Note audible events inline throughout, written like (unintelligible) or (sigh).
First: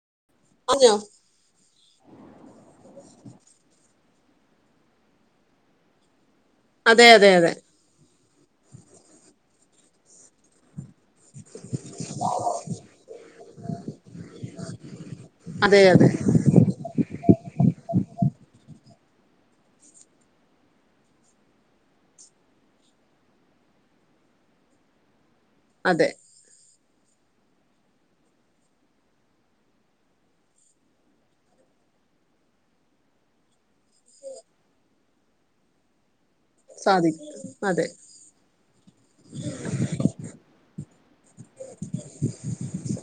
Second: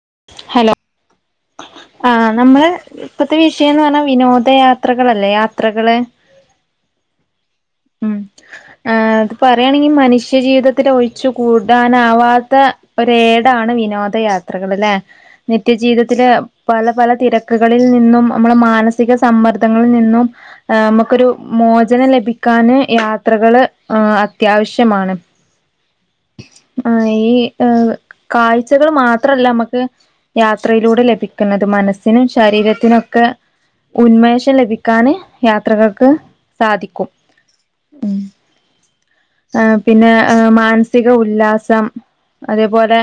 (unintelligible) ആ നമ്മള്. ഇപ്പത്തെ വിഷയന്ന് പർഞ്ഞാ വിനോദയാത്രകളല്ലേ യാത്രകള്. അതെ അതെ അതെ. ഉം. ആ അത് പറയാണെങ്കി മനുഷ്യജീവിത ത്തി ഒഴിച്ചു കൂടാനാവാത്ത ഒരേടാണ് വിനോദയാത്രകളില്ലെ. അതെ അതെ നിത്യജീവിതത്തി പല പല തിരക്കുകളിൽ നിന്നും നമ്മടെ മാനസിക സമ്മർദ്ദങ്ങളിൽ നിന്നും നമുക്കൊരു മോചനം ലഭിക്കാന് യാത്രകള് അത്യാവശ്യമാണ്. അതെ ആ ഈ ഏ കാഴ്ചകൾ മാത്രല്ല മ്മക്ക് യാത്രയിലൂടെ ലഭിക്ക്ന്നത്. മനസ്സിനും ശരീരത്തിനും ഒക്കെ ഉന്മേഷം ലഭിക്കാന് യാത്രകൾക്ക് സാധിക്കും. ഉം ആ പിന്നെ മാ സിക ഉല്ലാസം അതേപോലെ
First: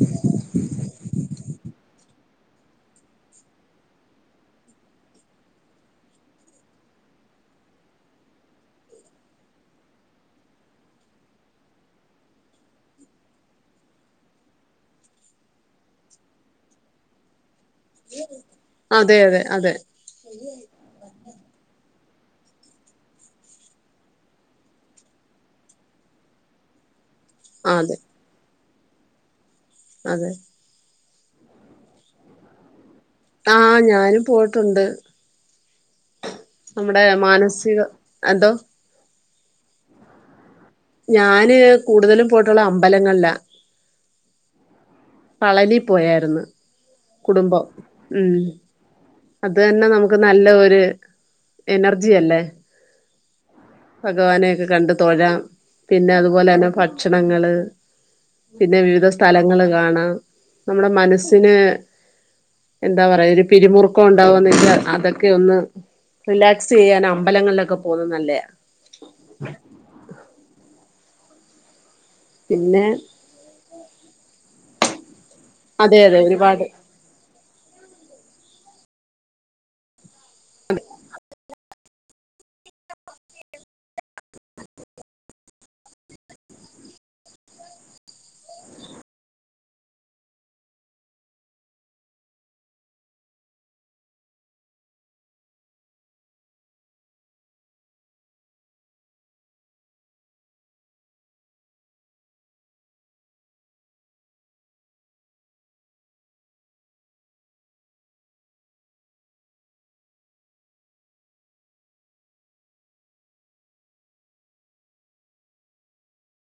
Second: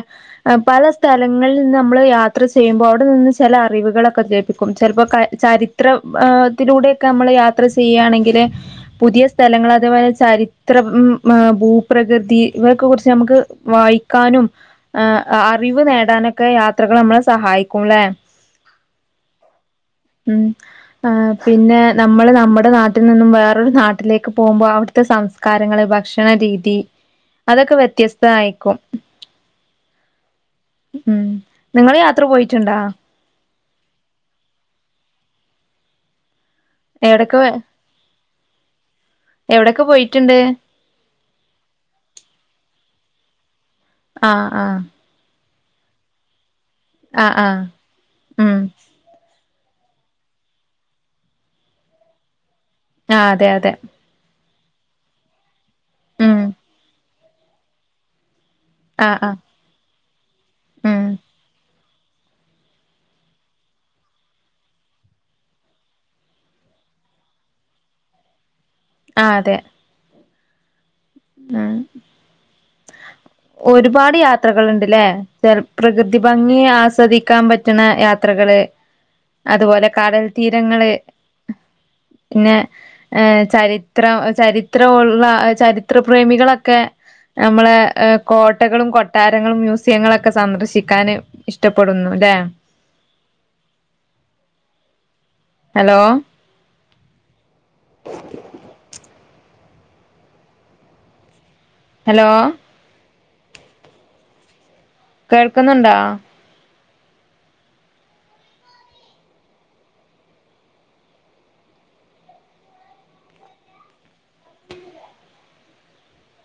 പല സ്ഥലങ്ങൾല് നിന്ന് നമ്മള് യാ യാത്ര ചെയ്യുമ്പോൾ അവിടെ നിന്ന് ചില അറിവുകളൊക്ക ലഭിക്കും ചിലപ്പോ ചരിത്രത്തിലൂടൊക്കെ നമ്മൾ യാത്ര ചെയ്യുകയാണെങ്കിൽ, പുതിയ സ്ഥലങ്ങൾ അതേപോലെ ചരിത്രം, ഭൂപ്രകൃതി ഇവരെക്കെ കുറിച്ച് നമുക്ക് വായിക്കാനും അറിവ് നേടാനൊക്കെ യാത്രകള് നമ്മളെ സഹായി ക്കൂല്ലേ അതെ അതെ അതെ ആഹ് പിന്നെ നമ്മള് നമ്മുടെ നാട്ടിൽ നിന്നും വേറൊരു നാട്ടിലേക്ക് പോകുമ്പോൾ അവിടുത്തെ സംസ്കാരങ്ങള് ഭക്ഷണരീതി. അതൊക്കെ അതെ വ്യത്യസ്ത ആയിക്കും അതെ ഉം നിങ്ങള് യാത്ര പോയിട്ടിണ്ടാ ആഹ് ഞാനും പോയിട്ടുണ്ട് നമ്മുടെ എവിടൊക്കെ മാനസിക എന്തോ എവിടെക്കെ പോയിട്ടിണ്ട് ഞാന് കൂടുതലും പോയിട്ടുള്ള അമ്പലങ്ങളിലാ ആഹ് ആഹ് പളനി പോയാരുന്നു ആഹ് ആഹ് ഉം അത് തന്നെ നമുക്ക് നല്ല ഒരു എനർജി അല്ലേ ആഹ് അതെ അ ഭഗവാനെയെക്കെ കണ്ട് തൊഴാം പിന്നെ ഉം അത്പോലെന്നെ ഭക് ക്ഷണങ്ങള് പിന്നെ വിവിധ ആഹ് ആഹ് സ്ഥലങ്ങള് കാണാം നമ്മ്ടെ ഉം മനസ്സിന് എന്താ പറയാ ഒരു പിരിമുറുക്കം ഉണ്ടാവുന്നീല് അതൊക്കെ ഒന്ന് റിലാക്സ് ചെയ്യാൻ അമ്പലങ്ങളിലൊക്കെ പോകുന്നെ നല്ലെയാ ആഹ് അതെ ഉം പിന്നെ ഒരുപാട് യാത്രകൾ ഉണ്ട്ല്ലേ (unintelligible) അതെ പ്രകൃതി അതെ ഭംഗി ഒരുപാട് ആസ്വദിക്കാൻ പറ്റ റ്റ്ണ യാത്രകള് അതുപോലെ കടൽ തീരങ്ങള് പിന്നെ ഏ ചരിത്രം ചരിത്രവുള്ള ചരി ത്രപ്രേമികളൊക്കെ നമ്മളെ ഏ കോട്ടകളും കൊട്ടാരങ്ങളും മ്യൂസിയങ്ങളൊക്കെ സന്ദർശിക്കാൻ ഇഷ്ട്ടപ്പെടുന്നു ലേ ഹലോ (inaudible) ഹലോ കേൾക്കുന്നുണ്ടാ